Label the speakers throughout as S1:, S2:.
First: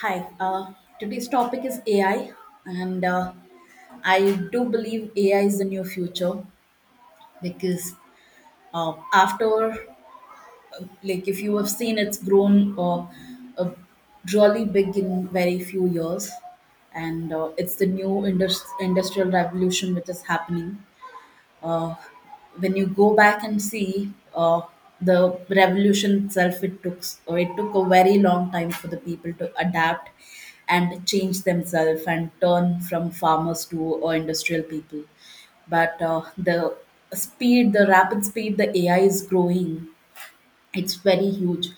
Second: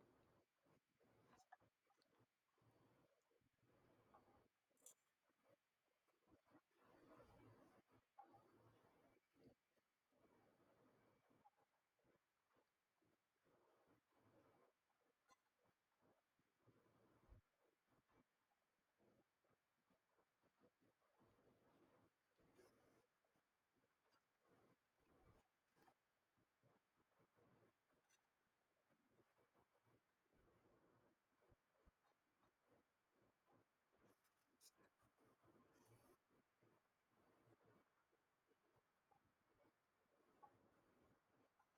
S1: Hi, today's topic is AI, and I do believe AI is the new future because uh, after, uh, like, if you have seen, it's grown uh, really big in very few years, and it's the new industrial revolution which is happening. uh, when you go back and see, the revolution itself, it took a very long time for the people to adapt and change themselves and turn from farmers to industrial people. But the speed, the rapid speed, the AI is growing. It's very huge.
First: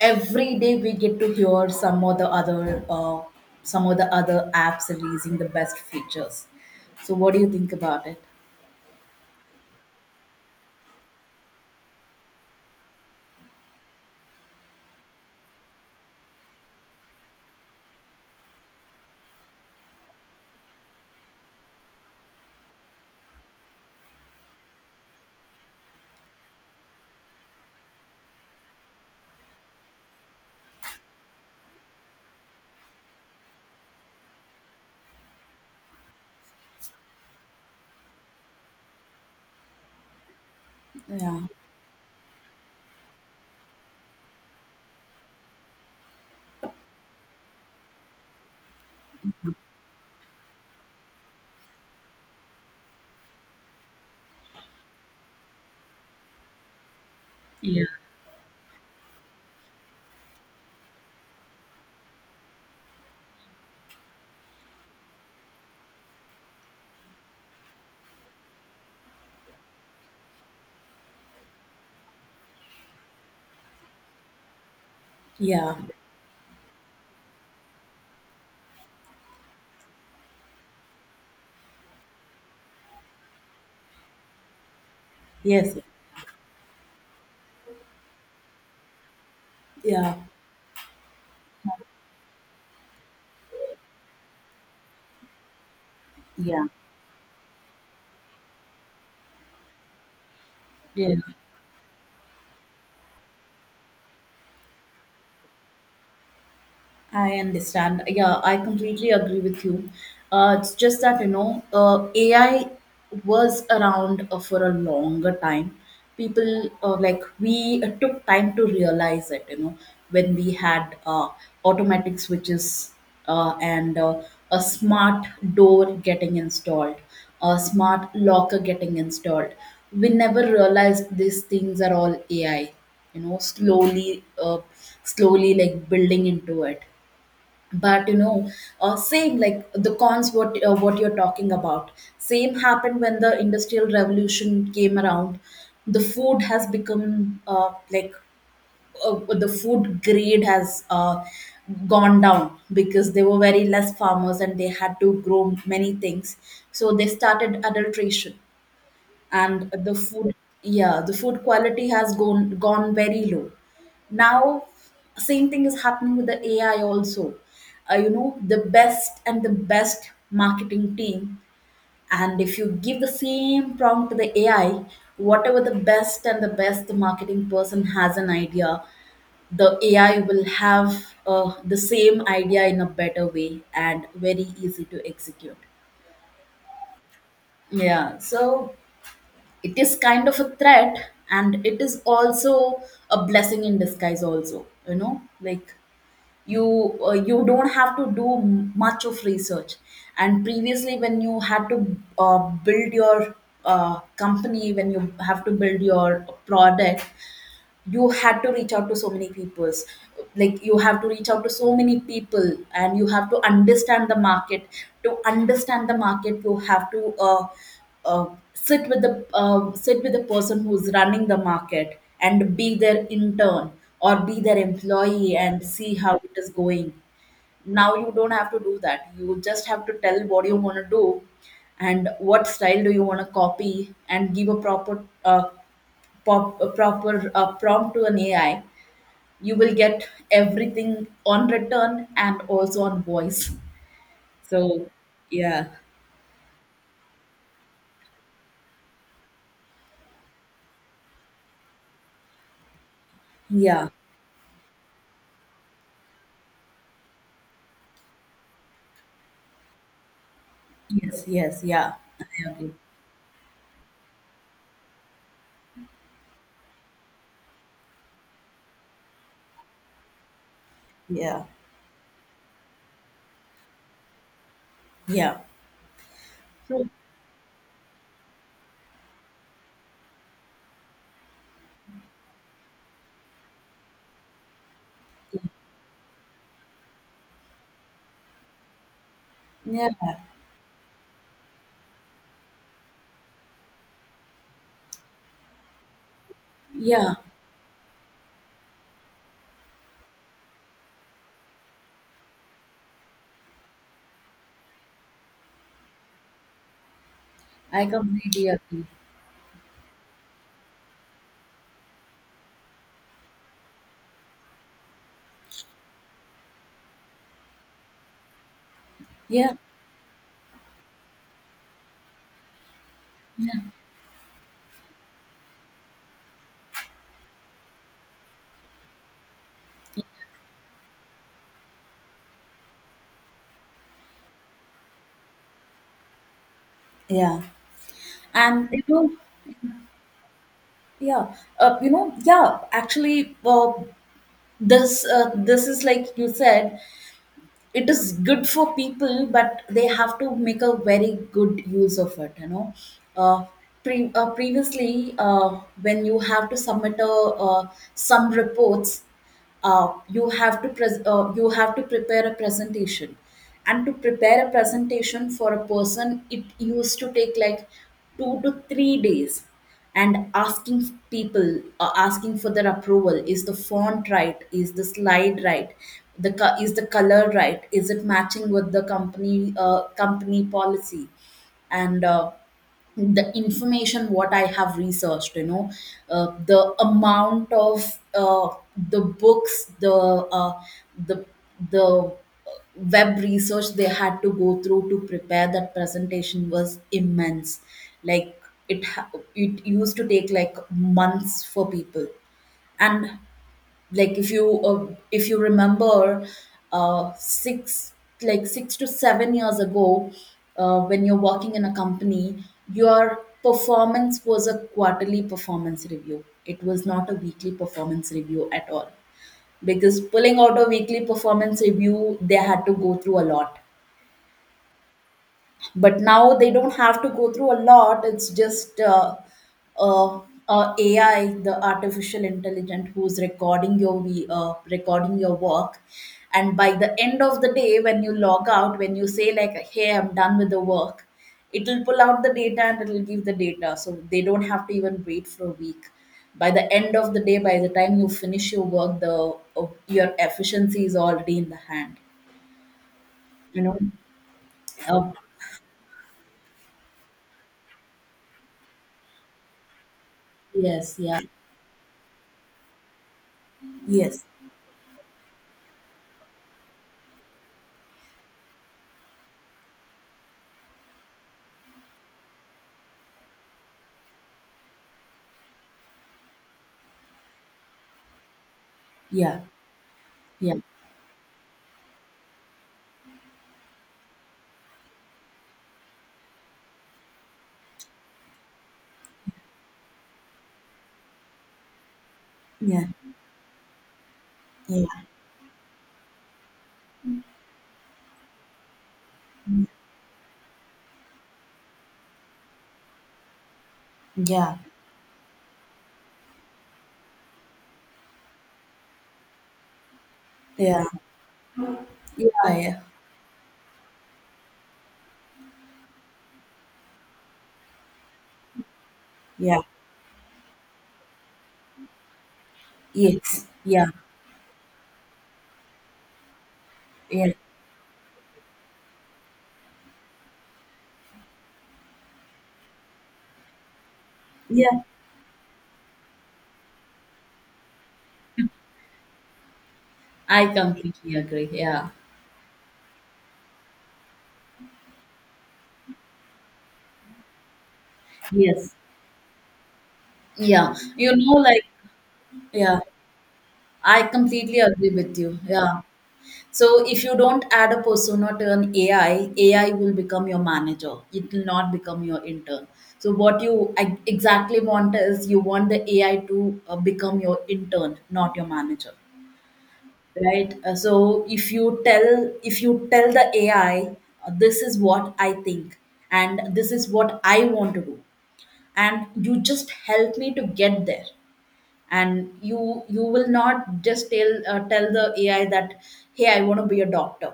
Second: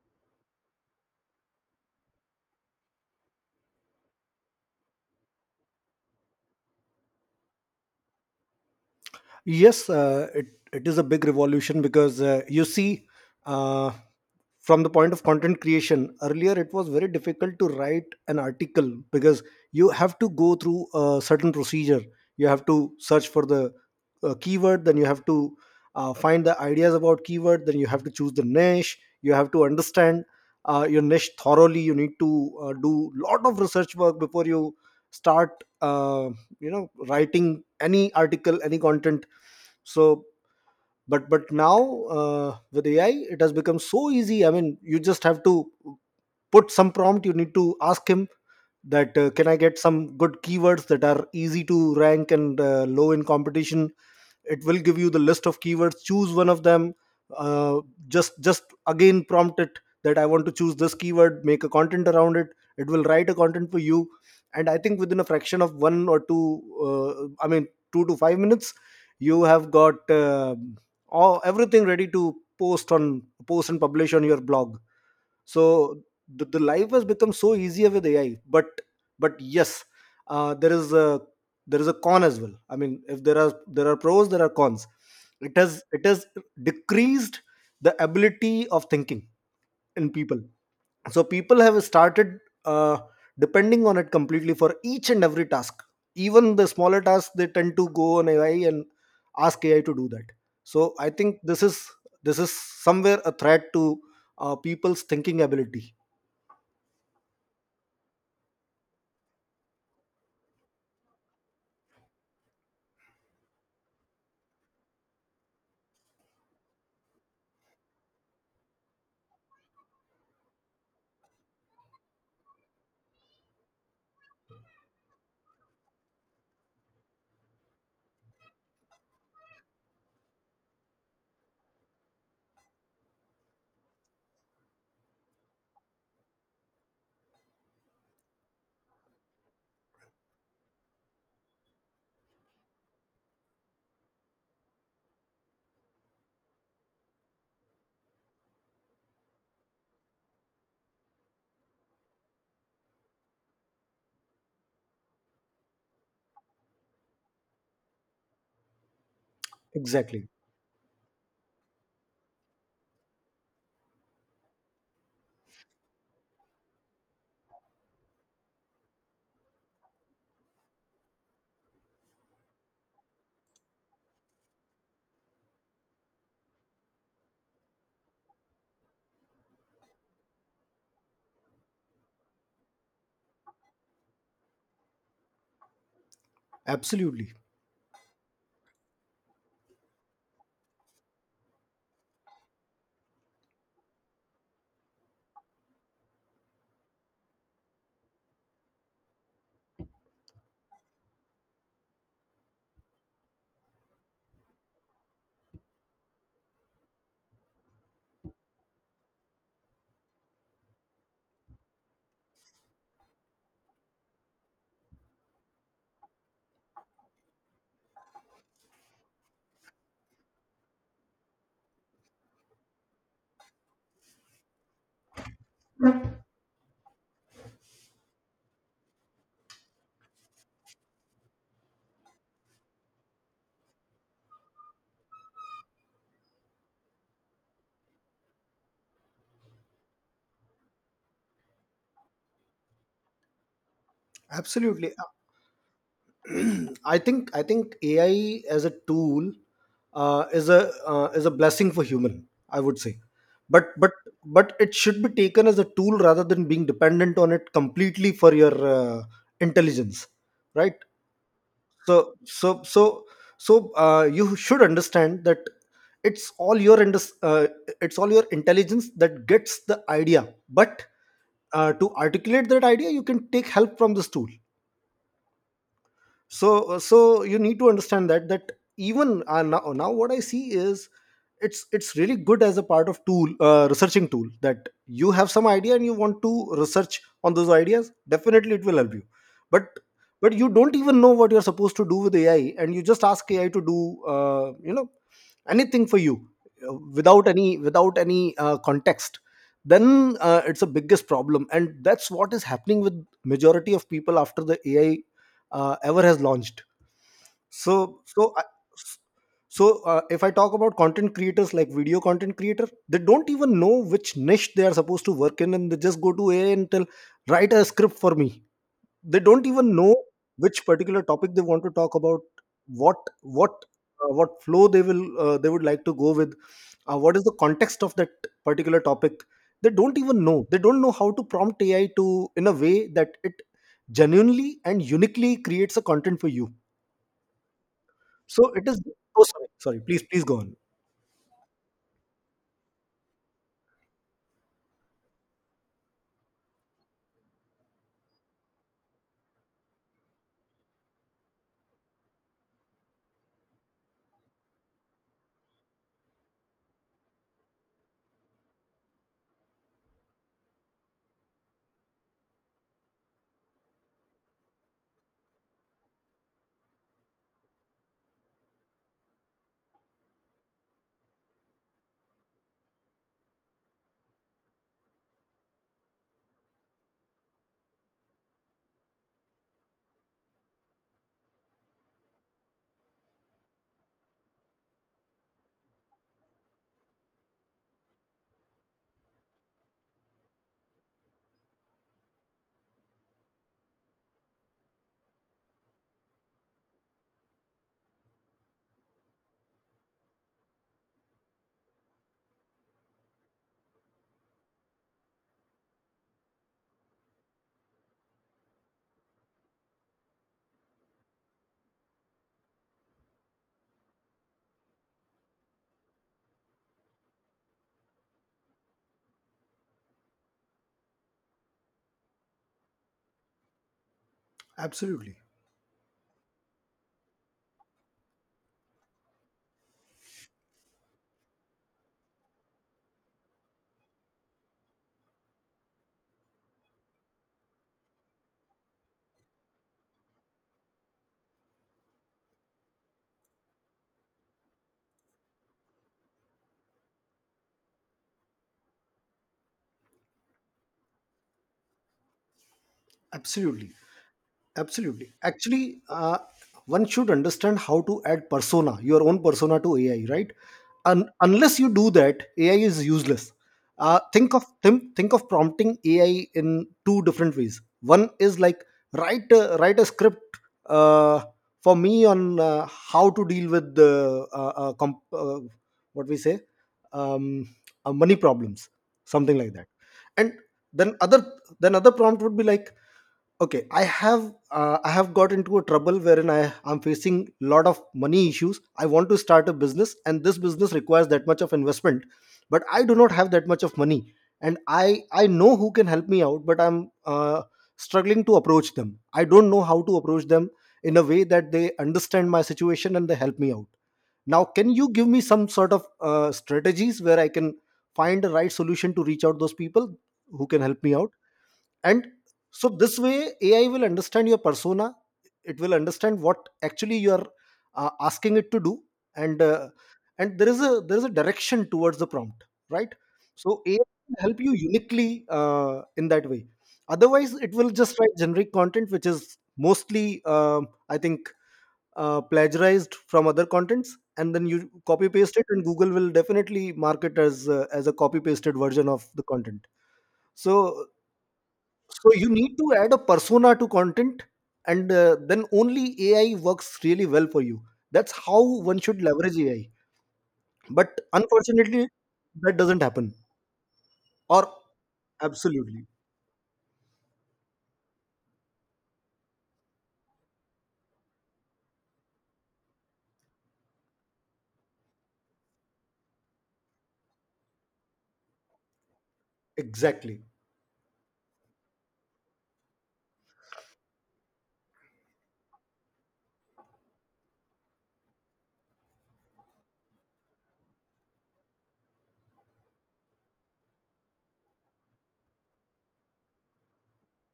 S1: Every day we get to hear some of the other apps releasing the best features. So what do you think about it?
S2: Yes, it is a big revolution because, you see, uh, from the point of content creation, earlier it was very difficult to write an article because you have to go through a certain procedure. You have to search for the keyword, then you have to find the ideas about keyword, then you have to choose the niche. You have to understand your niche thoroughly. You need to do lot of research work before you start, uh, writing any article, any content, so but
S1: Yeah.
S2: but now, with AI it has become so easy. I mean, you just have to put some prompt. You need to ask him that, can I get some good keywords that are easy to rank and low in competition? It will give you the list of keywords. Choose one of them. uh,
S1: Yeah.
S2: just again prompt it that I want to choose this keyword, make a content around it. It will write a content for you, and I think within a fraction of one or two, I mean 2 to 5 minutes, you have got all, everything ready to post and publish on your blog.
S1: Yeah.
S2: So the life has become so easier with AI, but yes, uh, there is a there is a con as well. I mean, if there are pros, there are cons. it
S1: Yes.
S2: has it has decreased the ability of thinking in
S1: Yeah.
S2: people. So people have started uh, depending on it completely for each and every task. Even
S1: Yeah.
S2: the smaller tasks, they tend to go on AI and ask AI to do that. So I
S1: Yeah.
S2: think this is somewhere a threat to people's thinking ability.
S1: I understand. Yeah, I completely agree with you. It's just that, AI was around for a longer time. People, like, we took time to realize it, you know, when we had automatic switches and a smart door getting installed, a smart locker getting installed. We never realized these things are all AI, you know, slowly, slowly, like, building into it. But same like the cons, what you're talking about, same happened when the industrial revolution came around. The food has become, the food grade has gone down because there were very less farmers and they had to grow many things, so they started adulteration. And the
S2: Exactly.
S1: food, yeah, the food quality has gone very low now. Same thing is happening with the AI also. You know, the best and the best marketing team, and if you give the same prompt to the AI, whatever the best and the best marketing person has an idea, the AI will have the same idea in a better way and very easy to execute.
S2: Absolutely.
S1: Yeah, so it is kind of a threat, and it is also a blessing in disguise also. You know, like, you don't have to do much of research. And previously when you had to build your company, when you have to build your product, you had to reach out to so many peoples. Like, you have to reach out to so many people, and you have to understand the market. To understand the market, you have to uh, sit with the person who's running the market and be their intern or be their employee and see how it is going. Now you don't have to do that. You just have to tell what you want to do and what style do you want to copy, and give a proper prompt to an AI. You will get everything on return and also on voice. So,
S2: Absolutely.
S1: yeah,
S2: I think AI as a tool is a blessing for human, I would say, but
S1: yeah,
S2: but but it should be taken as a tool rather than being dependent on it completely for your intelligence, right?
S1: yes, yes, yeah,
S2: So
S1: I
S2: so
S1: agree.
S2: so so you should understand that it's all your indus- uh, it's all your intelligence that gets the idea, but
S1: Yeah,
S2: to articulate that idea, you can take help from this tool.
S1: yeah.
S2: so uh,
S1: So,
S2: so you need to understand that, that even, now what I see is, it's really good as a part of tool, researching tool, that you have some idea and you want to research on those ideas. Definitely it will help you, but
S1: yeah,
S2: you don't even know what you're supposed to do with AI, and you just ask AI to do, anything for you,
S1: yeah,
S2: without any, context. Then it's a biggest problem, and that's what is happening with majority of people after the AI, ever has launched.
S1: I
S2: so so I
S1: completely agree.
S2: s so, uh, if I talk about content creators like video content creator, they don't even know which niche they are supposed to work in, and they just go to AI and tell, write a script for me. They don't
S1: Yeah,
S2: even know which particular topic they want to talk about, what what
S1: yeah,
S2: what flow they would like to go with, what is the context of that particular topic. They don't even know. They don't know how to prompt AI to in a way that it genuinely and uniquely creates a content for you.
S1: yeah.
S2: So it
S1: And
S2: is.
S1: you know,
S2: Oh, sorry. Sorry. Please, please go on.
S1: yeah, you know, yeah. Actually, this is like you said, it is good for people, but they have to make a very good use of it, you know. uh, Previously, when you have to submit a, uh, some reports, you have to prepare a presentation. And to prepare a presentation for a person, it used to take like 2 to 3 days. And asking people, asking for their approval. Is the font right? Is the slide right? Is the color right? Is it matching with the company policy? And the information what I have researched, you know. The amount of, the books, the the web research they had to go through to prepare that presentation was immense. Like, it ha- it used to take like months for people. And, like, if you remember, uh, six 6 to 7 years ago, when you're working in a company, your performance was a quarterly performance review. It was not a weekly performance review at all, because pulling out a weekly performance review they had to go through a lot.
S2: Absolutely.
S1: But now they don't have to go through a lot. It's just uh, AI, the artificial intelligence who's recording your recording your work. And by the end of the day, when you log out, when you say like, hey, I'm done with the work, it'll pull out the data and it'll give the data, so they don't have to even wait for a week. By the end of the day, by the time you finish your work, the your efficiency is already in the hand. You
S2: Absolutely.
S1: know. uh,
S2: Absolutely. Actually, one should understand how to add persona, your own persona to AI, right?
S1: yes,
S2: Un-
S1: yeah,
S2: unless you do that, AI is useless.
S1: yes.
S2: Think of prompting AI in two different ways. One is like, write a script uh, for me on, how to deal with the, what we say, um, money problems, something
S1: Yeah,
S2: like that. And
S1: yeah,
S2: then other, prompt would be like, okay, I have got into a trouble wherein I am facing lot of money issues. I want to start a business, and this business requires that much of investment, but I
S1: yeah,
S2: do not have that much of money, and i
S1: yeah,
S2: i know who can help me out, but I'm, uh, struggling to approach them. I don't know how to approach them in a way that they understand my situation and they help me out. Now
S1: yeah,
S2: can you give me some sort of strategies where I can find the right solution to reach out those people who can help
S1: yeah,
S2: me out? And
S1: yeah,
S2: so
S1: yeah,
S2: this way, AI will understand your persona. It will understand what actually you are asking it to do, and
S1: yeah,
S2: uh, and there is a direction towards the prompt, right?
S1: yes,
S2: So AI
S1: yeah,
S2: can help you uniquely, uh, in that way.
S1: yeah,
S2: Otherwise, it will just write generic content which is mostly, I think, plagiarized from other contents, and then you
S1: yeah.
S2: copy paste it, and Google will definitely mark it as a copy pasted version of the content.
S1: I
S2: so
S1: completely agree. Yeah,
S2: so you need to add a persona to content, and then only AI works really well for you. That's how
S1: yes,
S2: one should leverage AI.
S1: yeah.
S2: But
S1: You know, like,
S2: unfortunately, that
S1: yeah,
S2: doesn't happen.
S1: I
S2: Or
S1: completely agree with you. Yeah.
S2: absolutely,
S1: So if you don't add a persona to an AI, AI will become your manager. It will not become your intern. So what you exactly want is you want the AI to become your intern, not your manager.
S2: exactly,
S1: Right. So if you tell the AI, this is what I think, and this is what I want to do, and you just help me to get there. And you will not just tell the AI that, hey, I want to be a doctor,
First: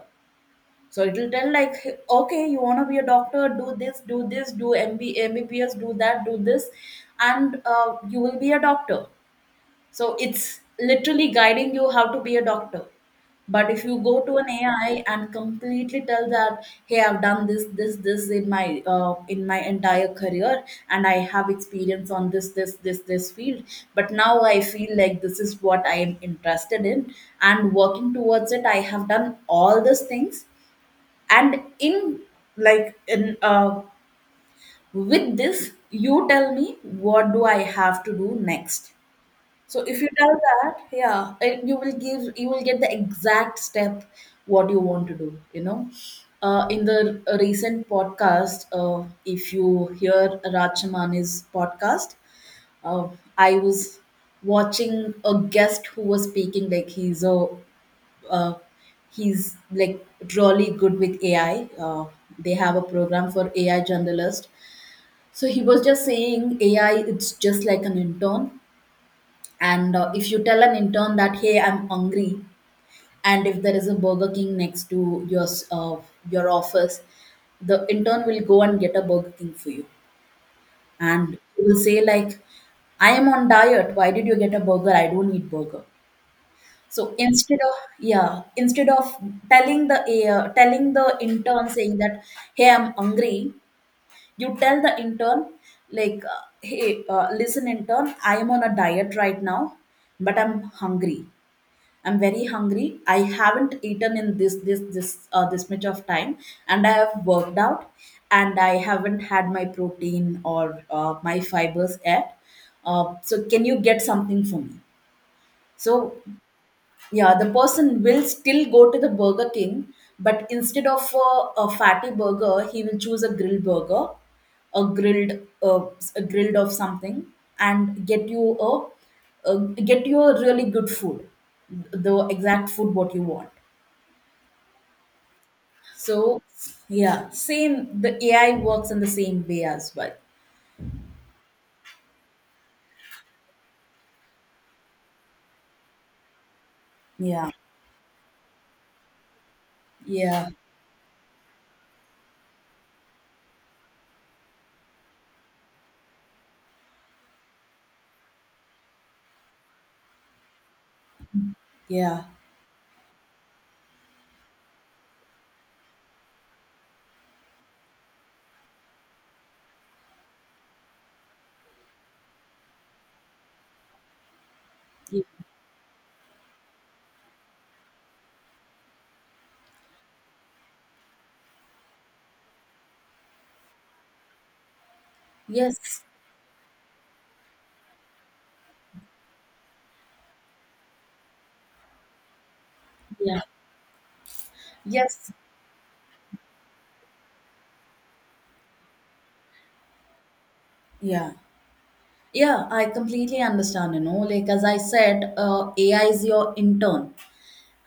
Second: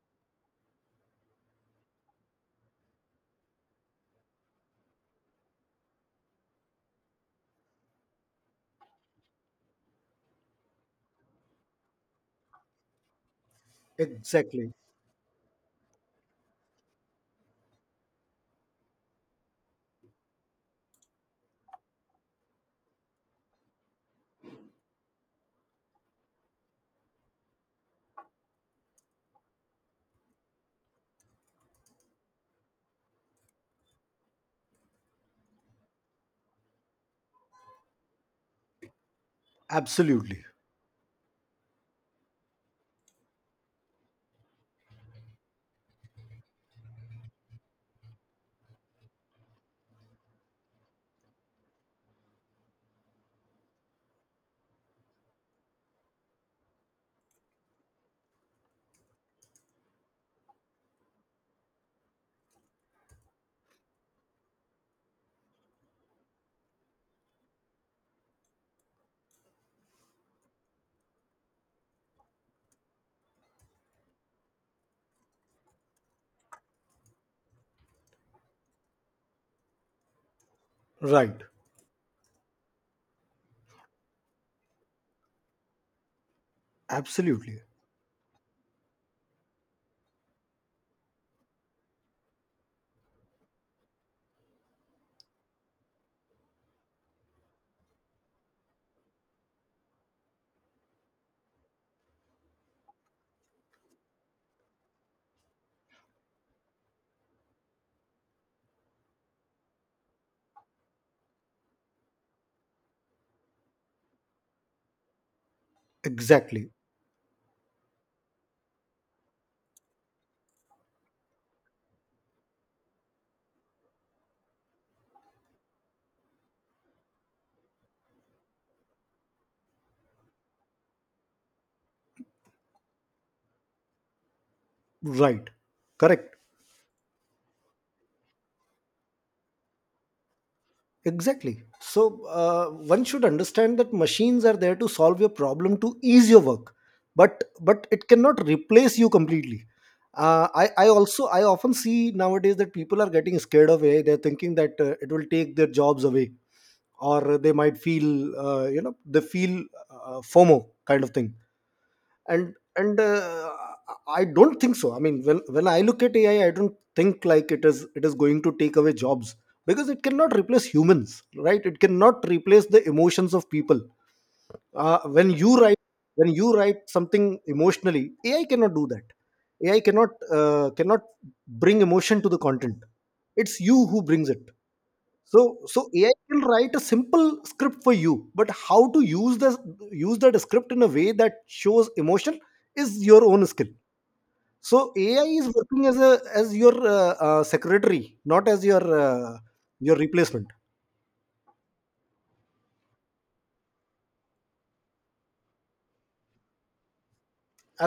S1: so it will tell like, "Hey, okay, you want to be a doctor, do this, do this, do M B M B B S, do that, do this, and you will be a doctor." So it's literally guiding you how to be a doctor. But if you go to an
S2: exactly,
S1: AI and completely tell that, hey, I've done this, this, this in my entire career, and I have experience on this, this, this, this field, but now I feel like this is what I am interested in, and working towards it, I have done all these things, and in like in with this, you tell me what do I have to do next. So if you tell
S2: absolutely,
S1: that, yeah, and you will get the exact step what you want to do. You know, in the recent podcast, if you hear Rajamani's podcast, uh, I was watching a guest who was speaking like uh, he's like really good with AI. They have a program for AI journalists. So he was just saying AI, it's just like an intern. And if you tell an intern that, hey, I'm hungry, and if there is a Burger King next to your your office, the intern will go and get a Burger King for you, and
S2: right,
S1: he will say like, I am on diet. Why did you get a burger? I don't eat burger. So instead
S2: absolutely,
S1: of, yeah, instead of telling the intern saying that, hey, I'm hungry, you tell the intern like, hey, listen, intern, I am on a diet right now, but I'm hungry. I'm very hungry. I haven't eaten in this much of time, and I have worked out, and I haven't had my protein or my fibers yet. So can you get something for me? So,
S2: exactly,
S1: yeah, the person will still go to the Burger King, but instead of a fatty burger, he will choose a grilled burger, a grilled uh, a grilled of something, and get you a really good food, the exact food what you want.
S2: right, correct.
S1: So, yeah, same. The ai works in the same way as well.
S2: Exactly. So one should understand that machines are there to solve your problem, to ease your work, but
S1: Yeah,
S2: but it cannot replace you completely. Uh,
S1: yeah,
S2: I I also I often see nowadays that people are getting scared of AI. They're thinking that it will take their jobs away, or they might feel you know they feel FOMO kind of thing,
S1: yeah,
S2: and and I don't think so. I mean, when I look at AI, I don't think like it is going to take away jobs, because it cannot replace humans, right? It cannot replace the emotions of people. Uh, when you write when you write something emotionally, AI cannot do that. AI cannot, uh, cannot bring emotion to the content. It's you who brings it. So
S1: yes,
S2: AI can write a simple script for you, but how to use that script in a way that shows emotion is your
S1: yeah,
S2: own skill. So AI
S1: yes,
S2: is working as a as your secretary, not as your replacement.
S1: yeah. Yeah, I completely understand, you know. Like as I said, AI is your intern,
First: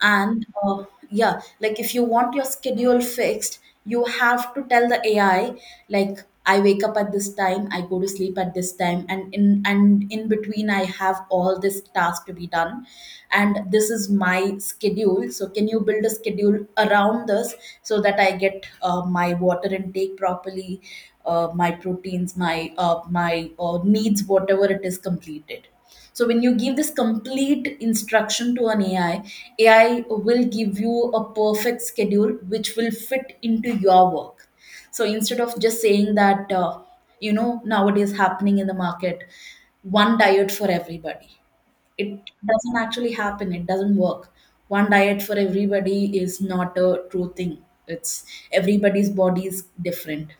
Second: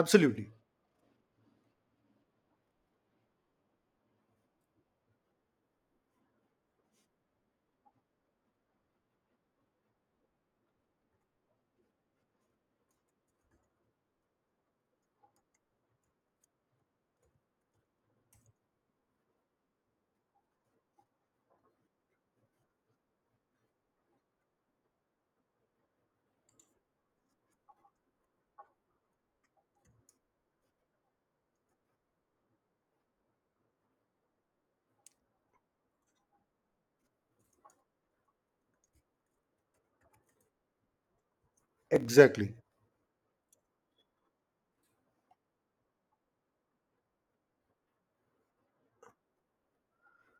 S1: and yeah, like, if you want your schedule fixed, you have to tell the AI, like, I wake up at this time, I go to sleep at this time, and in between I have all this task to be done, and this is my schedule, so can you build a schedule around this so that I get my water intake properly, my proteins, my needs, whatever it is, completed. So when you give this complete instruction to an AI, AI will give you a perfect schedule which will fit into your work. So instead of just saying that, you know, nowadays happening in the market, one diet for everybody, it
S2: exactly.
S1: doesn't actually happen. It doesn't work. One diet for everybody is not a true thing. It's everybody's body is different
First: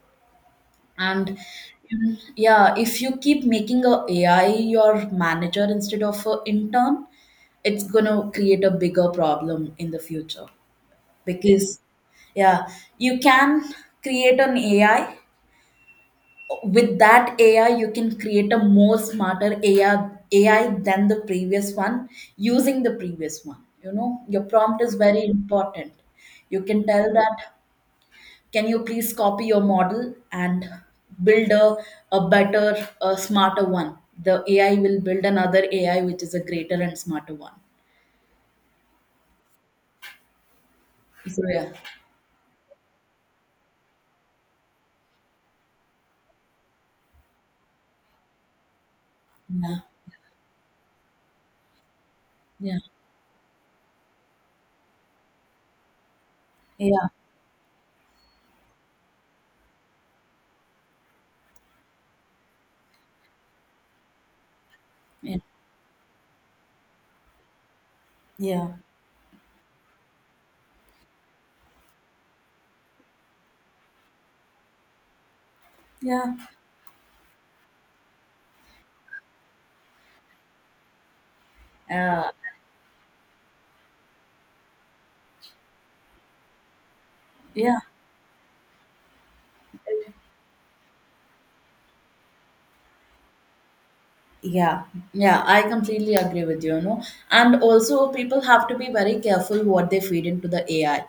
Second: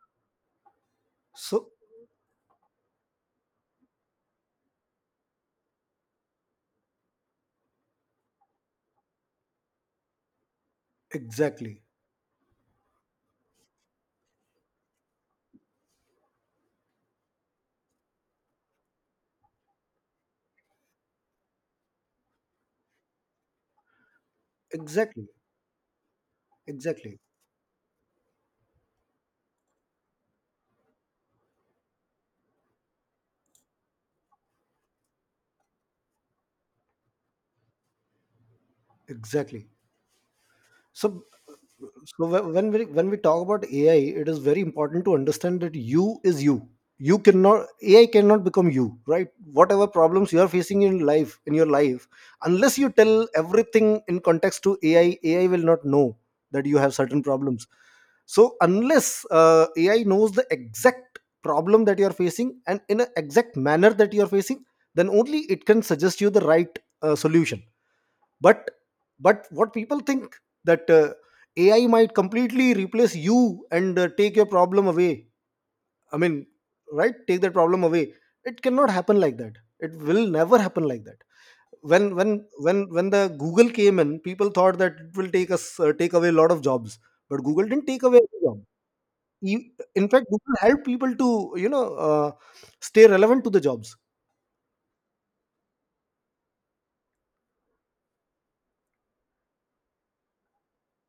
S1: and
S2: So
S1: yeah, if you keep making a ai your manager instead of an intern, it's going to create a bigger problem in the future because
S2: exactly,
S1: yeah you can create an ai. With that ai you can create a more smarter ai than the previous one using the previous one. You know your prompt is very
S2: exactly,
S1: important. You can tell
S2: exactly,
S1: that can you please copy your model and build a better a smarter one. The ai will build another ai which is a greater and smarter one.
S2: exactly. So,
S1: So yeah,
S2: when we talk about AI, it is very important to understand that you is you. You cannot AI cannot become you, right?
S1: yeah,
S2: Whatever problems you are facing in your life, unless
S1: yeah,
S2: you tell everything in context to AI, AI will not know that you have
S1: yeah,
S2: certain problems. So unless AI knows the exact problem that you are facing and in an exact manner that you are facing, then only
S1: yeah,
S2: it can suggest you the right solution, but
S1: yeah,
S2: but what people think, that AI might completely replace you and take your problem away, I mean,
S1: yeah,
S2: right, take that problem away. It cannot happen like that. It will never happen like that. when when
S1: uh,
S2: when when the Google came in, people thought that it will take away a lot of jobs, but Google
S1: yeah,
S2: didn't take away any job. E- in fact, Google helped people to, you know uh, stay relevant to the jobs.
S1: yeah, yeah, I completely agree with you, you know. And also people have to be very careful what they feed into the ai.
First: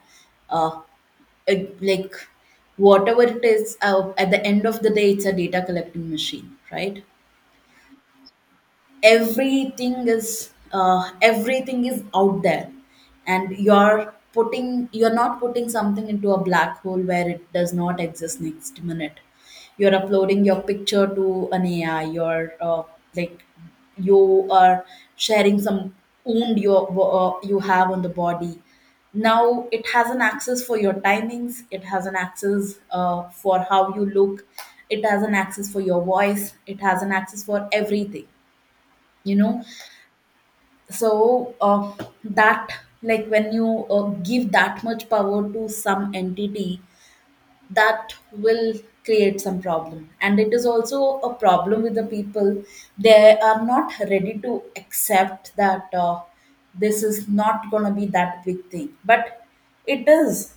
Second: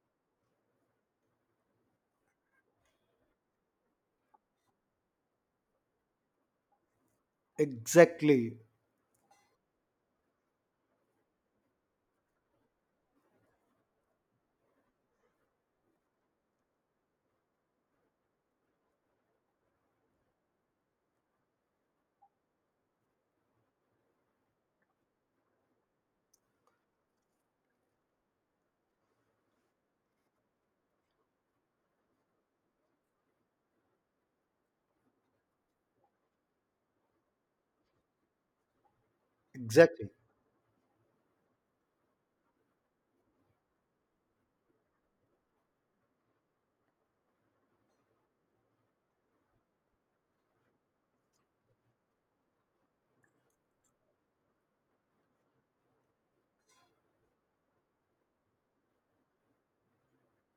S1: uh, like, whatever it is, at the end of the day, it's a data collecting machine, right?
S2: Exactly,
S1: Everything is out there, and you're not putting something into a black hole where it does not exist next minute. You're uploading your picture to an ai, you're like, you are sharing some wound you have on the body. Now it has an access for your timings, it has an access for how you look, it has an access for your voice, it has an access for everything, you know.
S2: exactly.
S1: So that, like, when you give that much power to some entity, that will create some problem. And it is also a problem with the people, they are not ready to accept that, this is not going to be that big thing, but it is.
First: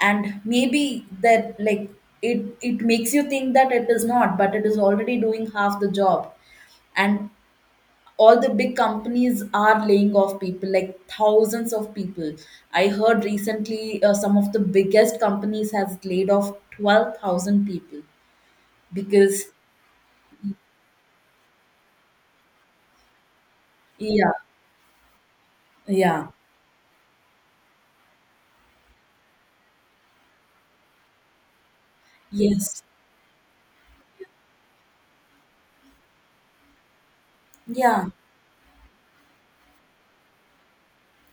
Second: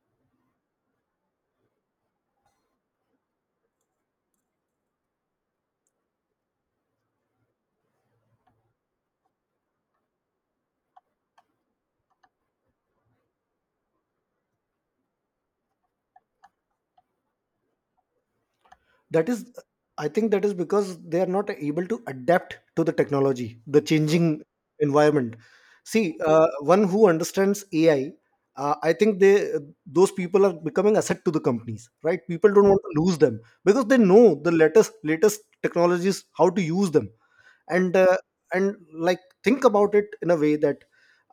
S1: And maybe that, like, it makes you think that it is not, but it is already doing half the job. And all the big companies are laying off people, like thousands of people. I heard recently some of the biggest companies has laid off 12,000 people
S2: that is
S1: because
S2: I think that is because they are not able to adapt to the technology, the changing
S1: yeah,
S2: environment. See,
S1: yeah,
S2: uh, one who understands AI, I think they those people are becoming asset to the companies. Right, people don't
S1: yes,
S2: want to lose them, because they know the latest technologies, how to use them, and
S1: yeah,
S2: uh, and like, think about it in a way that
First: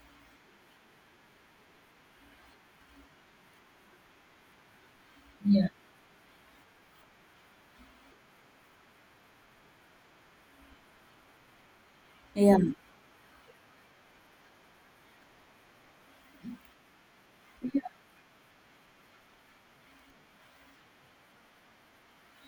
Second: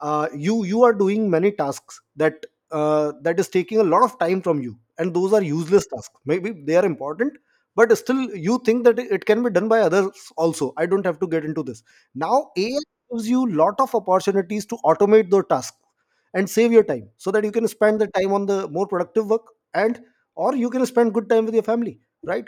S2: you are doing many tasks that, is taking a lot of time from you, and those are
S1: yeah,
S2: useless tasks, maybe they are important, but still you think that it can be done by others also. I don't have to get into this. Now
S1: yeah,
S2: AI gives you lot of opportunities to automate those tasks, and save your time so that you can
S1: yeah,
S2: spend the time on the more productive work, and or you can spend good time with your family, right?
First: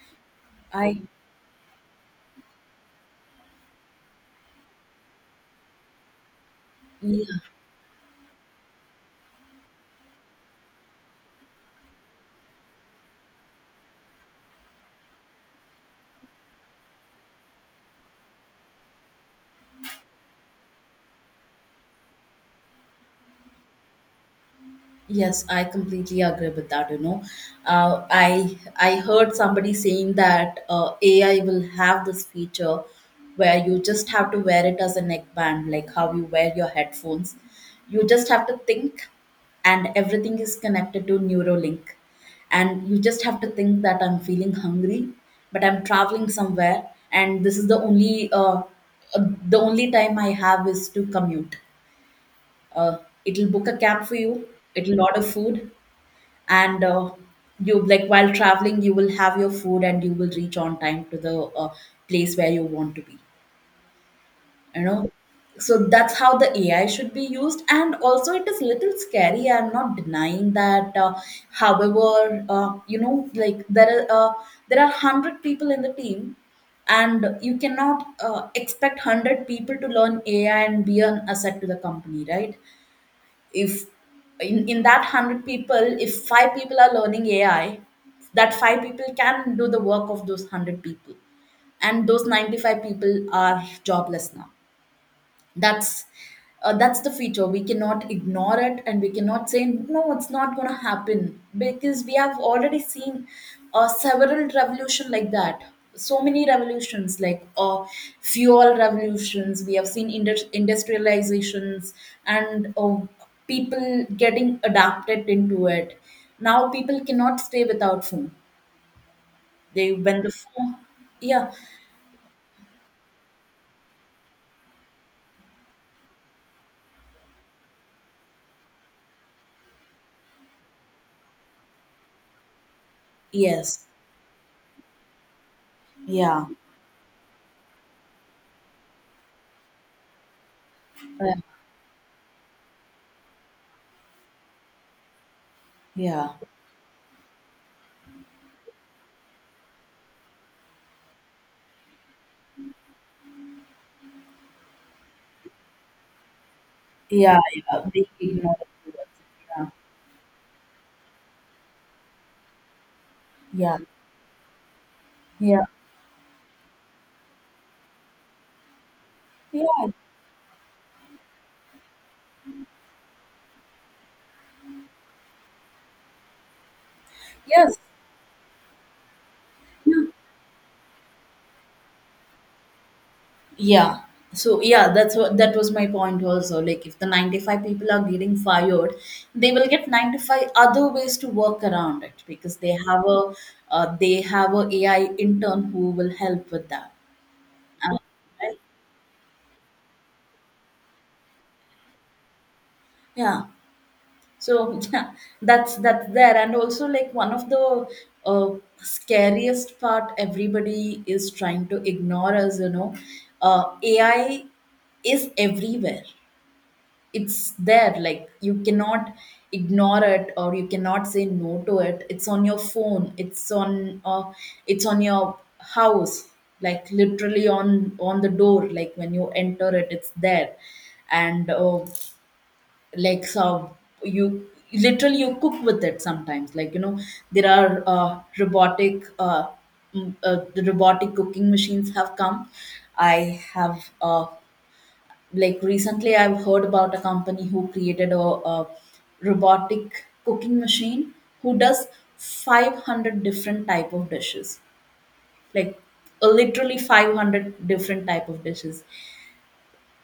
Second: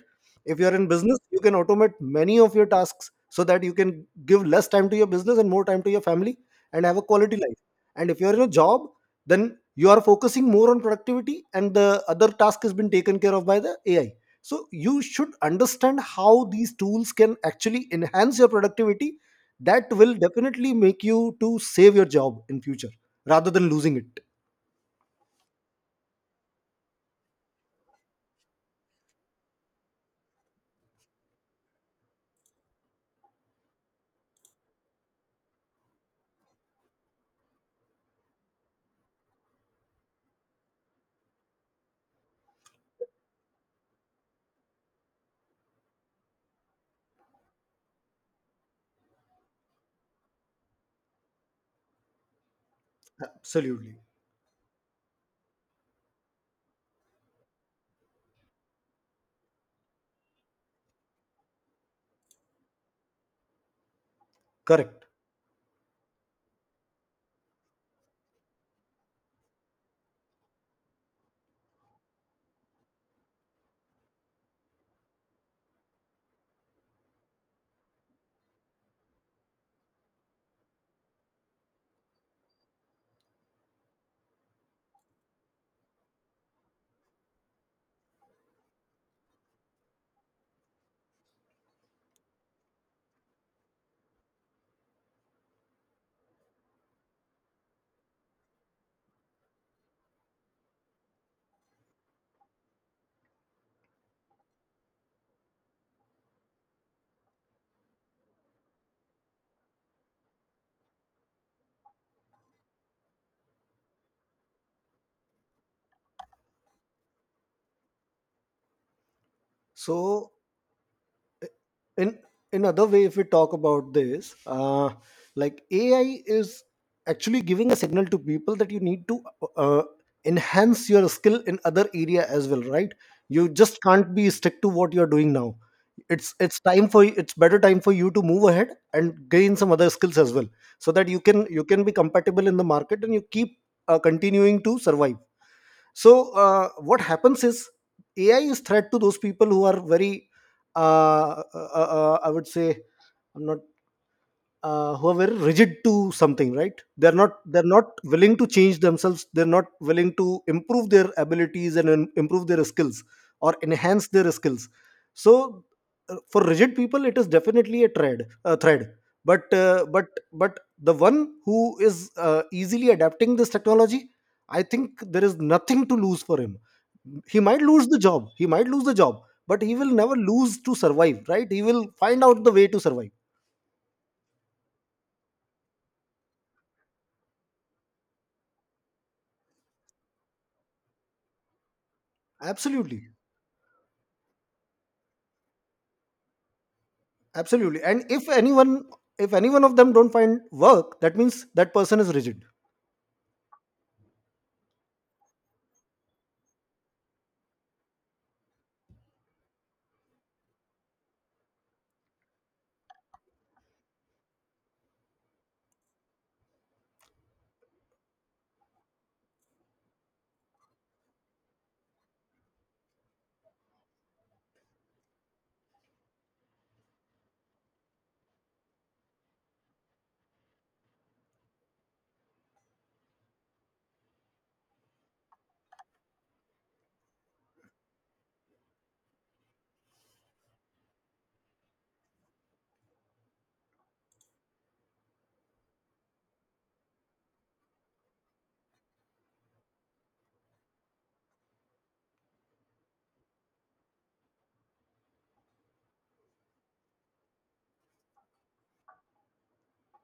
S2: If you're in
S1: I
S2: business, you can automate many of your tasks so that you can give less time to your business and more time to your family, and have a
S1: yeah.
S2: quality life. And if you're in a job, then you are focusing more on productivity, and the other task has been taken care of by the AI. So you should understand how these tools can actually enhance your productivity. That will definitely make you to save your job in future, rather than losing it.
S1: Yes, I completely agree with that. You know, uh, I heard somebody saying that AI will have this feature where you just have to wear it as a neckband, like how you wear your headphones. You just have to think, and everything is connected to Neuralink, and you just have to think that I'm feeling hungry, but I'm traveling somewhere, and this is the only time I have is to commute. Uh, it'll book a
S2: Absolutely.
S1: cab for you. It'll order food and you, like while traveling, you will have your food and you will reach on time to the place where you want to be, you
S2: Correct.
S1: know. So that's how the ai should be used. And also it is little scary, I'm not denying that. However, you know, like there are 100 people in the team, and you cannot expect 100 people to learn ai and be an asset to the company, right? If in that 100 people, if five people are learning ai, that five people can do the work of those 100 people, and those 95 people are jobless now. That's that's the feature, we cannot ignore it, and we cannot say no it's not going to happen because we have already seen several revolution like that. So many revolutions, like fuel revolutions, we have seen industrializations, and people getting adapted into it. Now people cannot stay without phone. They when
S2: So,
S1: the phone yeah,
S2: in in other way, if we talk about this, like AI is actually giving a signal to people that you need to uh, enhance your skill in other area as well, right? You just
S1: yes,
S2: can't be stick to what you're doing now. it's
S1: yeah,
S2: it's time for it's better time for you to move ahead and gain some other skills as well, so that you
S1: uh,
S2: can you can be compatible in the market, and you keep continuing to survive.
S1: yeah.
S2: So what happens is AI is threat to those people who are very I would say I'm not who are very rigid to something, right? they're not
S1: Yeah,
S2: they're
S1: yeah,
S2: not
S1: they
S2: willing to
S1: ignore
S2: change
S1: the words.
S2: themselves, they're not
S1: Yeah,
S2: willing to improve their abilities and improve their skills or
S1: yeah,
S2: enhance their skills. So
S1: yeah,
S2: for rigid people, it is definitely a thread, a thread. but uh,
S1: yeah.
S2: but but the one who is easily adapting this technology, I think there is nothing to lose for him. He might
S1: Yes.
S2: lose the job he might lose the job but he will
S1: Yeah.
S2: never lose to survive, right? He will find out the way to survive.
S1: Yeah. So yeah, that's what, that was my point also. Like if the 95 people are getting fired, they will get 95 other ways to work around it because they have
S2: Absolutely.
S1: a AI intern who will help with that.
S2: Absolutely.
S1: Uh,
S2: And if
S1: right?
S2: anyone, if any one of them don't find work, that means that person is rigid.
S1: Yeah. So yeah, that's there. And also, like, one of the uh, scariest part everybody is trying to ignore, as you know, AI is everywhere. It's there. Like you cannot ignore it, or you cannot say no to it. It's on your phone. It's on your house. Like literally on the door. Like when you enter it, it's there. And like, so you literally you cook with it sometimes, like, you know, there are robotic the robotic cooking machines have come. I have like, recently I've heard about a company who created a robotic cooking machine who does 500 different type of dishes. Like, literally 500 different type of dishes.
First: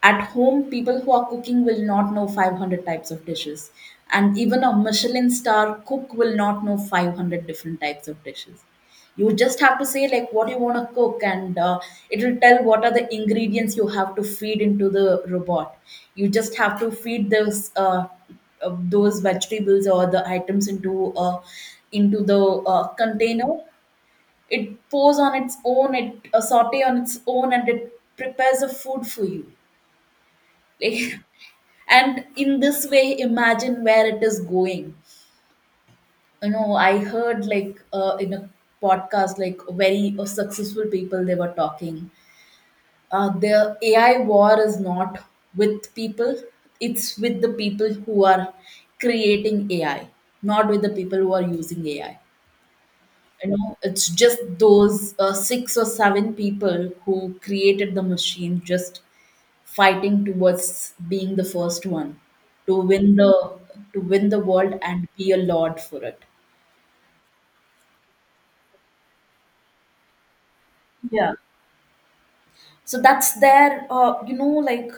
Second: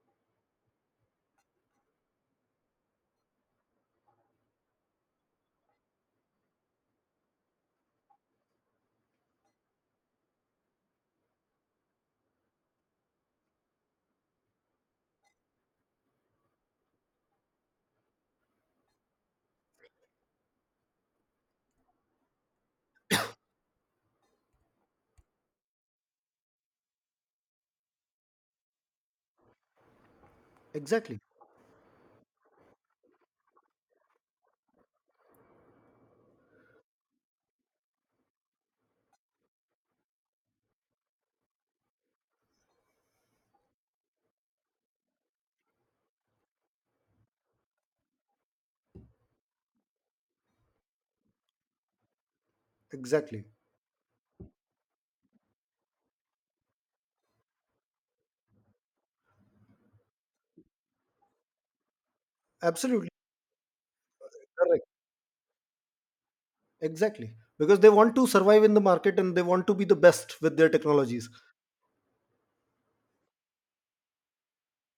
S1: At home, people who are cooking will not know 500 types of dishes, and even a michelin star cook will not know 500 different types of dishes. You just have to say like what you want to cook, and it will tell what are the ingredients you have to feed into the robot. You just have to feed those vegetables or the items into the container. It pours on its own, it saute on its own, and it prepares the food for you, like.
S2: Exactly.
S1: And in this way, imagine where it is going. You know, I heard like in a podcast like very successful people, they were talking. Uh, the ai war is not with people, it's with the people who are creating ai, not with the people who are using ai.
S2: Exactly.
S1: You know, it's just those six or seven people who created the machine just fighting towards being the first one to
S2: Absolutely.
S1: win the to win the world
S2: Correct.
S1: and be a lord for it.
S2: Exactly. Because they want to survive in the market and they want to be the best with their technologies.
S1: Yeah. So that's their you know like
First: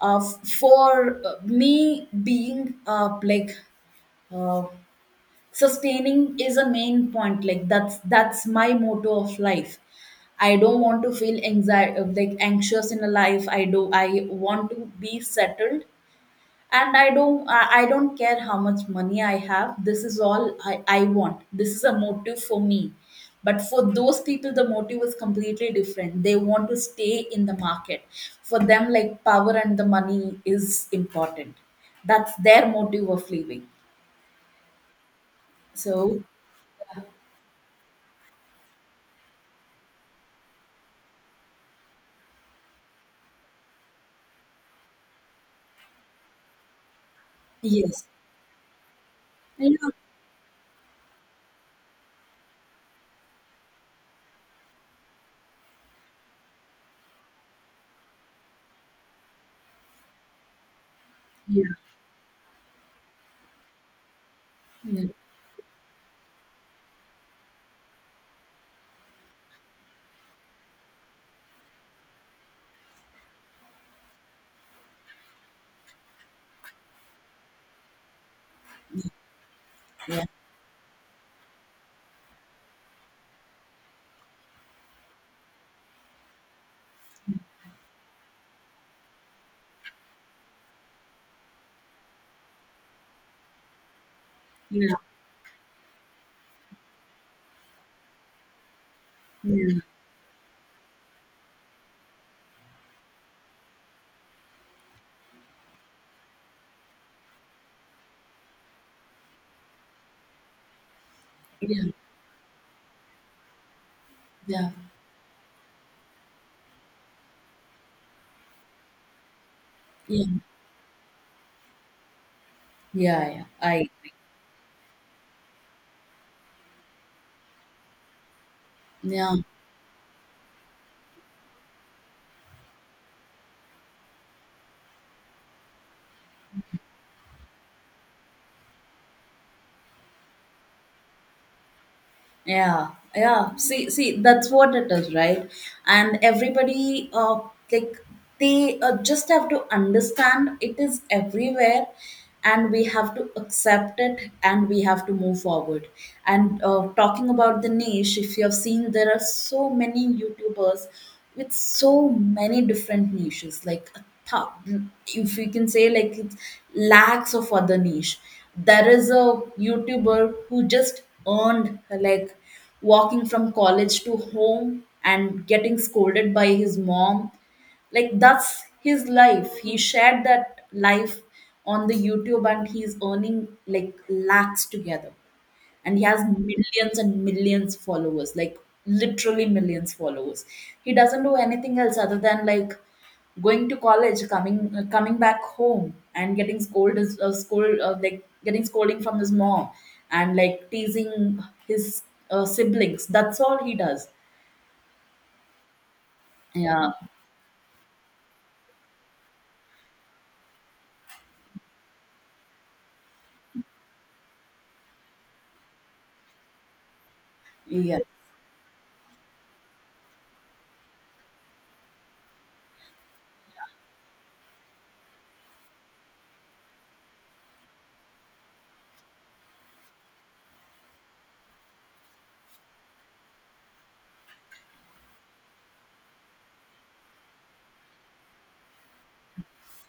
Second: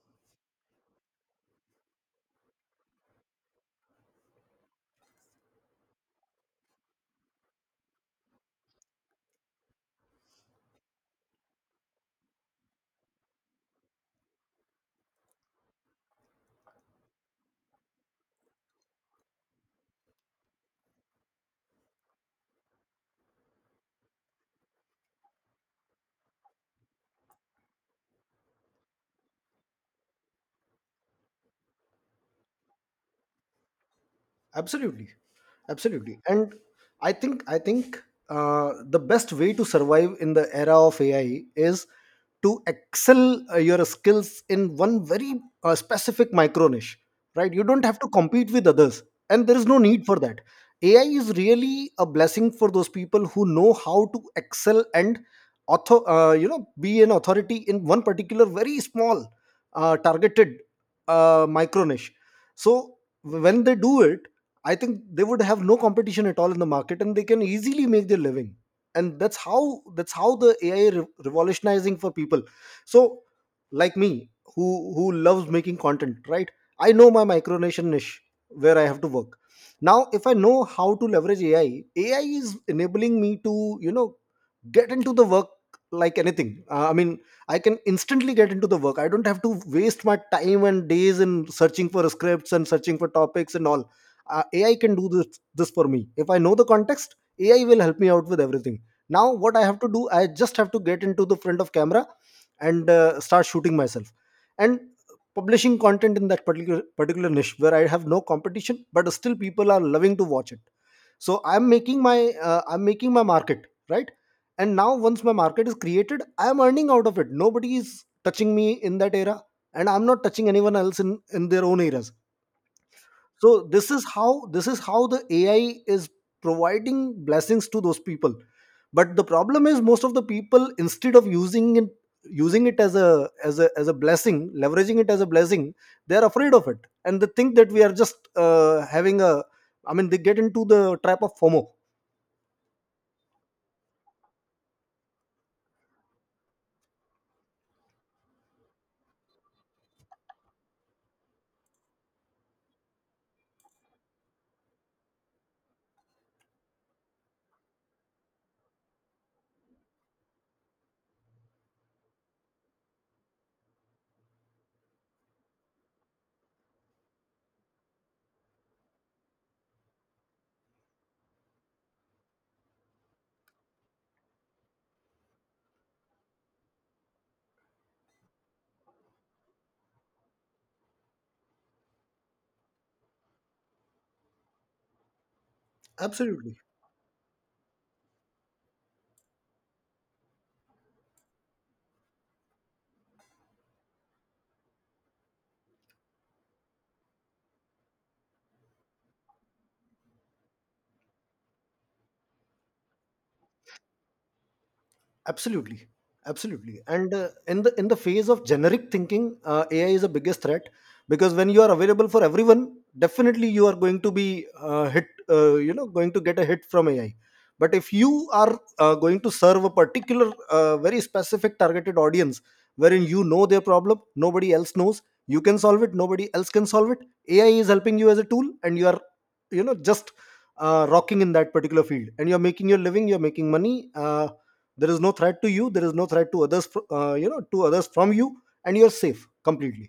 S1: f- for me being like, uh, sustaining is a main point, like, that's my motto of life. I don't want to feel anxiety like anxious in a life. I do, I want to be settled, and I don't care how much money I have. This is all I want, this is a motive for me. But for those people, the motive is completely different, they want to stay in the market. For them, like, power and the money is important, that's their motive of living.
S2: Absolutely. Absolutely.
S1: So
S2: And I think the best way to survive in the era of AI is to excel your skills in one very specific micro niche, right? You don't have
S1: yes,
S2: to compete with others, and there is no
S1: yeah,
S2: need for that. AI is really a blessing for those people who know how to excel and author you know, be an authority in one particular very small, targeted,
S1: yeah,
S2: micro niche. So when they do it, I think
S1: yeah,
S2: they would have no competition at all in the market, and they can easily make their living. And that's how the AI revolutionizing for people. So, like me, who loves making content, right? I know my micronation niche where I have to work. Now,
S1: yeah,
S2: if I know how to leverage AI, AI is enabling me to, you know, get into the work like anything. I mean, I can instantly get into the work. I don't have to waste my time and days in searching for scripts and searching for topics and all. AI can
S1: yeah,
S2: do this for me. If I know the context, AI will help me out with everything. Now what I have
S1: yeah,
S2: to do, I just have to get into the front of camera and start shooting myself and publishing content in that particular niche where I have no competition, but still people are loving to watch it. So I'm making my, I'm making my market, right?
S1: yeah,
S2: And now once my market is created, I am earning out of it. Nobody is touching me in that era, and I'm not
S1: yeah,
S2: touching anyone else in their own areas.
S1: yeah, yeah,
S2: So
S1: I
S2: this is
S1: agree.
S2: how, this is how the AI is providing blessings to those people. But the
S1: Yeah,
S2: problem is most of the people, instead of using it, using it as a blessing, leveraging it as a blessing, they are afraid of it. And they think that we are just having a I mean they get into the trap of FOMO.
S1: yeah, yeah. See, see, that's what it is, right? And everybody, like, they just have to understand it is everywhere, and we have to accept it, and we have to move forward. And talking about the niche, if you have seen, there are so many YouTubers with so many different niches, like a thou- if you can say, like, it's lakhs of other niche. There is a YouTuber who just earned like walking from college to home and getting scolded by his mom, like that's his life. He shared that life on the youtube, and he's earning like lakhs together, and he has
S2: Absolutely.
S1: millions and millions followers, like literally millions followers. He doesn't do anything else other than like going to college, coming coming back home, and getting scolded scold like getting scolding from his mom, and like teasing his siblings. That's all he does.
S2: Absolutely. Absolutely.
S1: Yeah,
S2: And in the phase of generic thinking, AI is the biggest threat, because when you are available for everyone, definitely you are going to be hit, you know, going to get a hit from AI. But if
S1: yeah,
S2: you are going to serve a particular very specific targeted audience, wherein you know their problem, nobody else knows, you can solve it, nobody else can solve it. AI is helping you as a tool, and you are, you know, just rocking in that particular field, and you're making your living, you're making money. There is no threat to you, there is no threat to others, you know, to others from you, and you're safe completely.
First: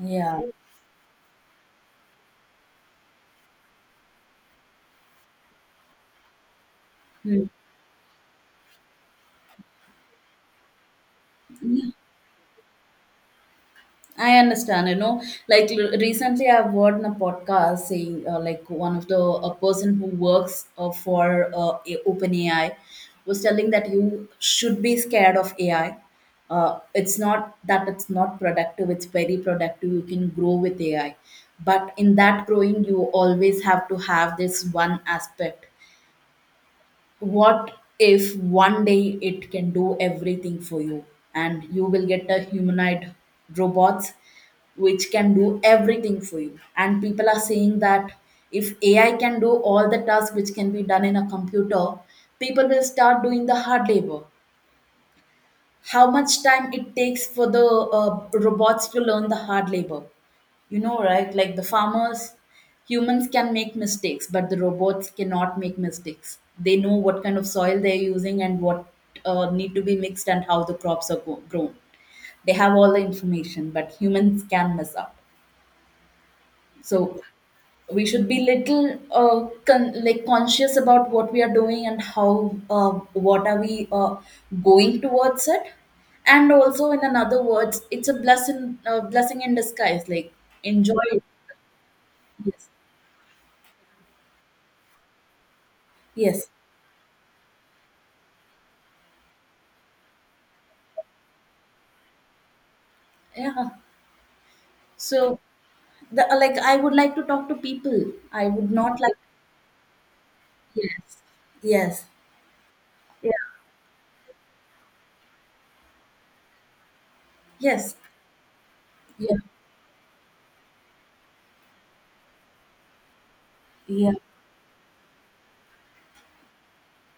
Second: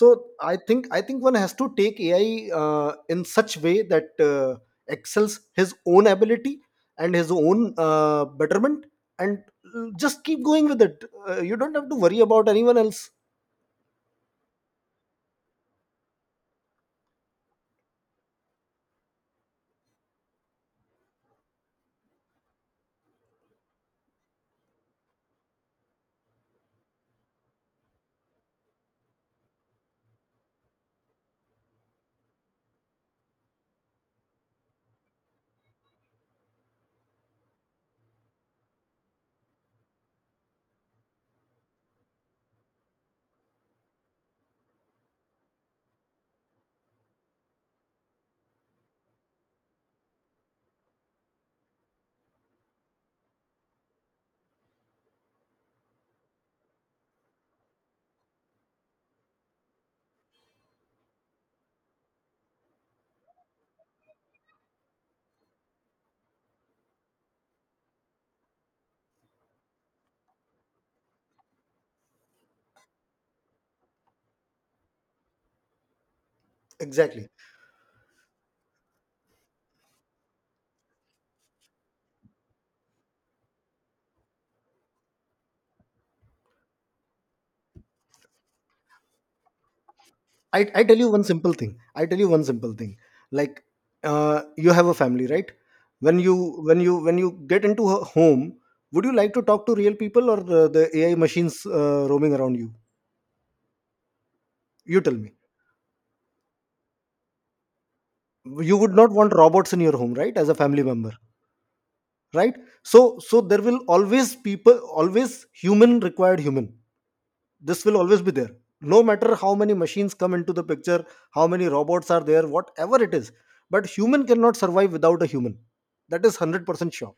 S2: So
S1: yeah.
S2: I think one has to take AI in such way that excels his own ability and his
S1: Hmm.
S2: own betterment, and just keep going with it. You don't have to worry about anyone else.
S1: I understand, you know, like recently I've heard in a podcast saying, like one of the a person who works for OpenAI was telling that you should be scared of AI. It's not that it's not productive; it's very productive. You can grow with AI, but in that growing, you always have to have this one aspect: what if one day it can do everything for you, and you will get a humanoid robots which can do everything for you. And people are saying that if ai can do all the tasks which can be done in a computer, people will start doing the hard labor. How much time it takes for the robots to learn the hard labor? You know, right? Like the farmers, humans can make mistakes, but the robots cannot make mistakes. They know what kind of soil they're using and what need to be mixed and how the crops are grown. They have all the information, but humans can mess up. So
S2: Exactly.
S1: we should be little like conscious about what we are doing and how what are we going towards it. And also in another words, it's a blessing blessing in disguise, like,
S2: I tell
S1: enjoy
S2: you
S1: it.
S2: one simple thing. I tell you one
S1: Yes.
S2: simple thing. Like, you have a family, right? When
S1: Yes.
S2: you get into a home, would you like to talk to real people, or the AI machines roaming around you?
S1: Yeah.
S2: You tell me.
S1: So the like, I would like to talk to people. I would
S2: You would
S1: not
S2: not
S1: like
S2: want robots in your home, right? As a family member,
S1: yes. Yes.
S2: right? So
S1: Yeah.
S2: so there will always people, always human required human. This will
S1: Yes.
S2: always be there, no matter
S1: Yeah.
S2: how many machines come into the picture, how many robots are there, whatever it is. But
S1: Yeah.
S2: human cannot survive without a human. That is 100% sure.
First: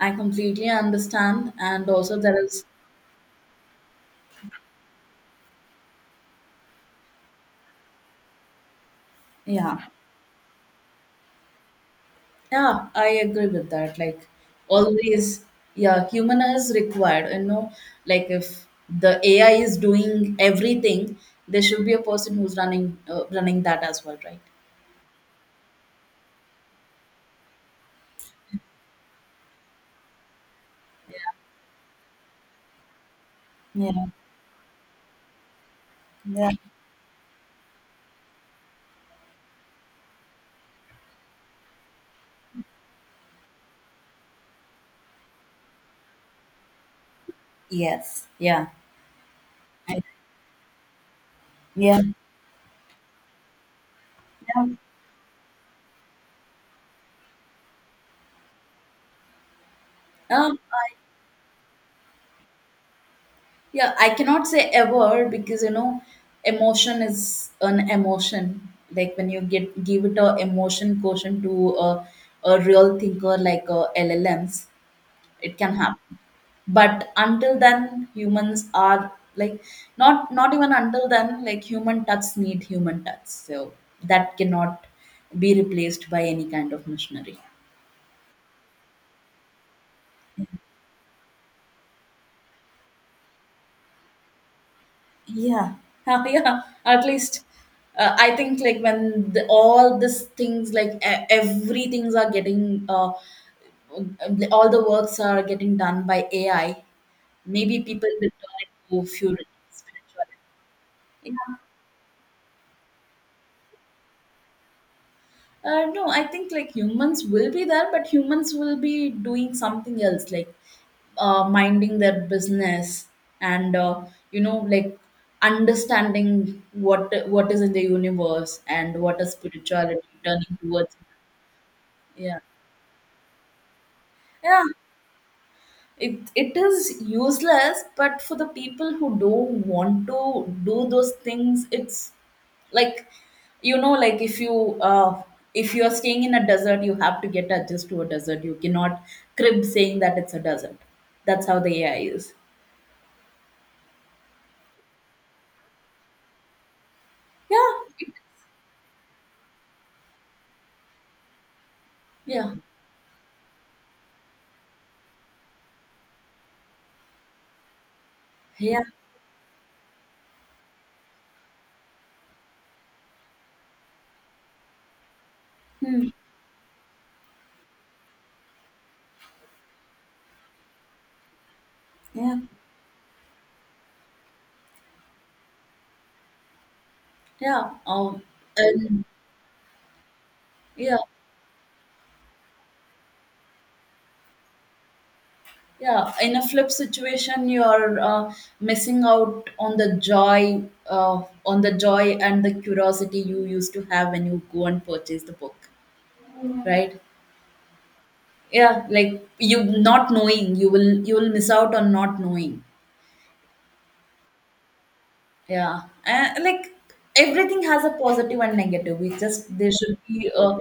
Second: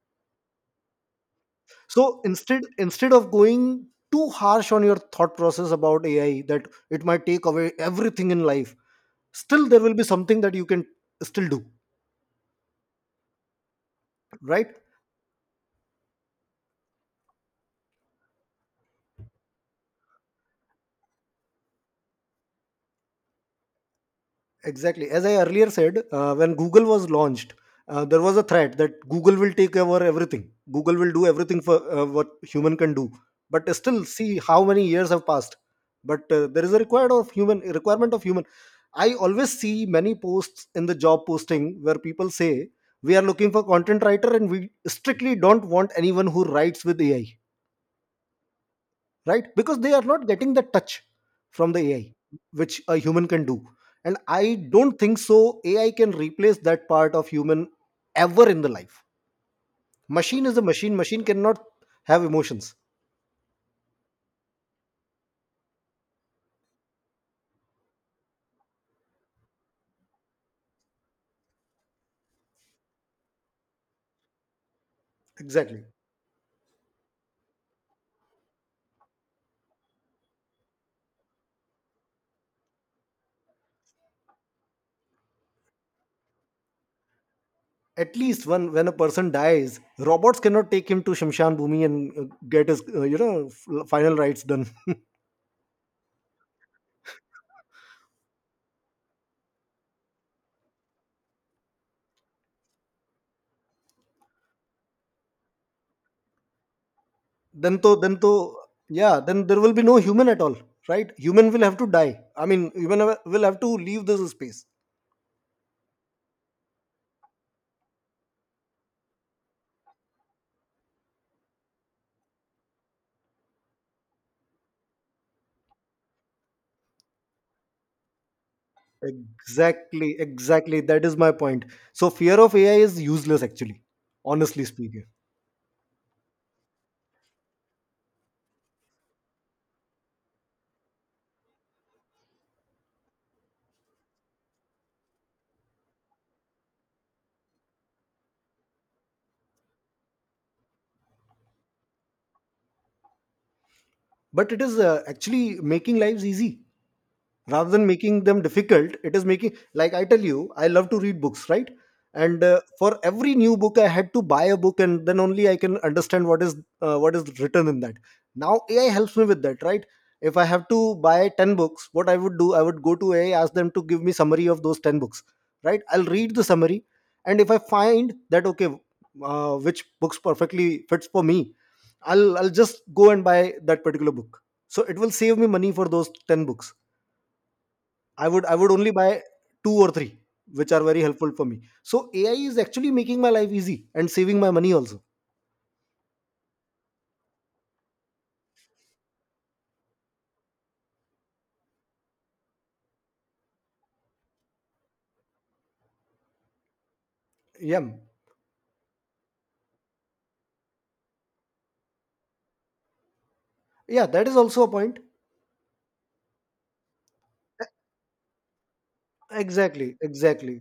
S1: I completely understand. And
S2: So
S1: also there
S2: instead
S1: is
S2: instead of going too harsh on your thought process about AI, that it might take away everything in life, still
S1: yeah.
S2: there will be something that you can still do,
S1: Yeah, I agree with that. Like
S2: right?
S1: always, yeah, human is required. You know, like if the AI is doing everything, there should be a person who's running running that as well, right?
S2: Exactly. As I earlier said, when Google was launched, there was a threat that Google will take over everything. Google will do everything for what human can do. But still,
S1: Yeah.
S2: see how many years have passed. But
S1: Yeah.
S2: there is a required of human, requirement of human. I always see many posts in the job posting where people say we are looking for content writer and we strictly don't want anyone who writes with AI,
S1: Yes. Yeah.
S2: right? Because they
S1: I-
S2: are not getting the touch from the
S1: Yeah.
S2: AI which a human can do. And I
S1: Yeah.
S2: don't think so AI can replace that part of human ever in the life. Machine is
S1: Um,
S2: a machine.
S1: I,
S2: Machine cannot have emotions.
S1: yeah, I cannot say ever because, you know, emotion is an emotion. Like when you get give it a emotion quotient to a real thinker like LLMs, it can
S2: Exactly.
S1: happen. But until then, humans are like not not even until then, like human touch need human touch. So that cannot be replaced by any kind of machinery.
S2: At least when a person dies, robots cannot take him to shamshan bhumi and get his you know, final rites done.
S1: Yeah, yeah. At least I think like when all these things, like everything's are getting all the works are getting done by AI.
S2: Then
S1: Maybe
S2: to,
S1: people
S2: then to,
S1: will turn it to
S2: yeah,
S1: fuel
S2: then there will be no human at all,
S1: spirituality.
S2: right? Human
S1: Yeah.
S2: will have to die. I mean, human will have to leave this space.
S1: No, I think like humans will be there, but humans will be doing something else, like minding their business, and you know, like, understanding what is in the universe and what is spirituality
S2: Exactly,
S1: turning
S2: exactly.
S1: towards.
S2: That is my point. So fear
S1: Yeah,
S2: of AI is useless, actually,
S1: yeah.
S2: honestly speaking.
S1: It is useless, but for the people who don't want to do those things, it's like, you know, like if you are staying in a desert, you have to get adjusted to a desert. You cannot crib saying that it's a desert. That's how the ai is.
S2: But it is, actually making lives easy rather
S1: Yeah.
S2: than
S1: It-
S2: making them difficult. It is making, like, I tell you, I love to read books, right? And
S1: yeah.
S2: for every new book, I had to buy a book, and then only I can understand what is written in that. Now
S1: Yeah.
S2: AI helps me with that, right? If I have to buy 10 books, what I would do, I would go to AI, ask them to give me summary of those 10 books, right? I'll
S1: Hmm.
S2: read the summary, and if I find that, okay, which books perfectly fits for me, i'll
S1: Yeah.
S2: i'll just go and buy that particular book. So it will save me money for those 10 books.
S1: Yeah.
S2: I would, I would only
S1: And
S2: buy two or three which are
S1: yeah.
S2: very helpful for me. So AI is actually making my life easy and saving my money also.
S1: Yeah, in a flip situation, you're missing out on the joy and the curiosity you used to have when you go and purchase the book, right?
S2: Yeah,
S1: Yeah, like you not knowing, you will miss out on not knowing.
S2: yeah, that is also a point.
S1: Yeah, and like everything has a positive and negative. We just there
S2: Exactly,
S1: should be a
S2: exactly,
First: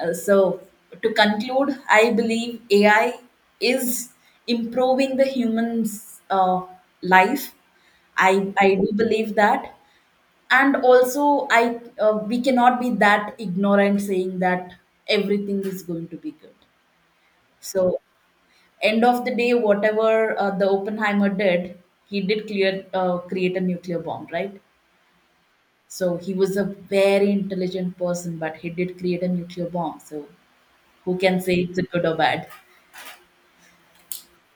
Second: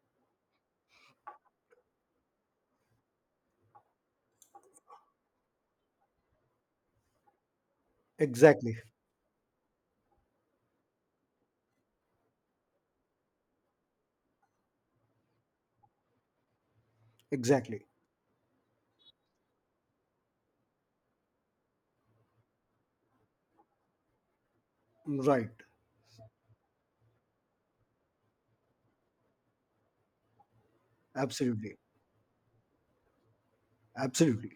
S1: uh, so to conclude, I believe AI is improving the human's life. I
S2: exactly,
S1: do believe that, and also I we cannot be that ignorant saying that everything is going to be good.
S2: exactly.
S1: So end of the day, whatever the Oppenheimer did, he did clear create a nuclear bomb, right?
S2: Right,
S1: So he was a very intelligent person, but he did create a nuclear bomb. So who can say
S2: absolutely,
S1: it's a good or bad?
S2: absolutely.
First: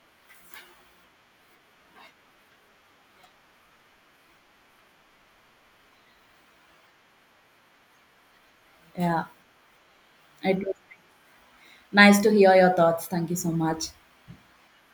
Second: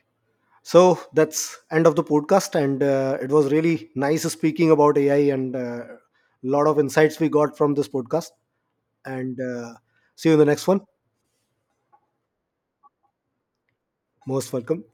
S2: So that's end of the podcast, and it was really nice speaking about AI, and a lot of insights we got from this podcast.
S1: Yeah,
S2: And see you in the
S1: it
S2: next
S1: was
S2: one.
S1: nice to hear your thoughts. Thank you so much.
S2: Most welcome.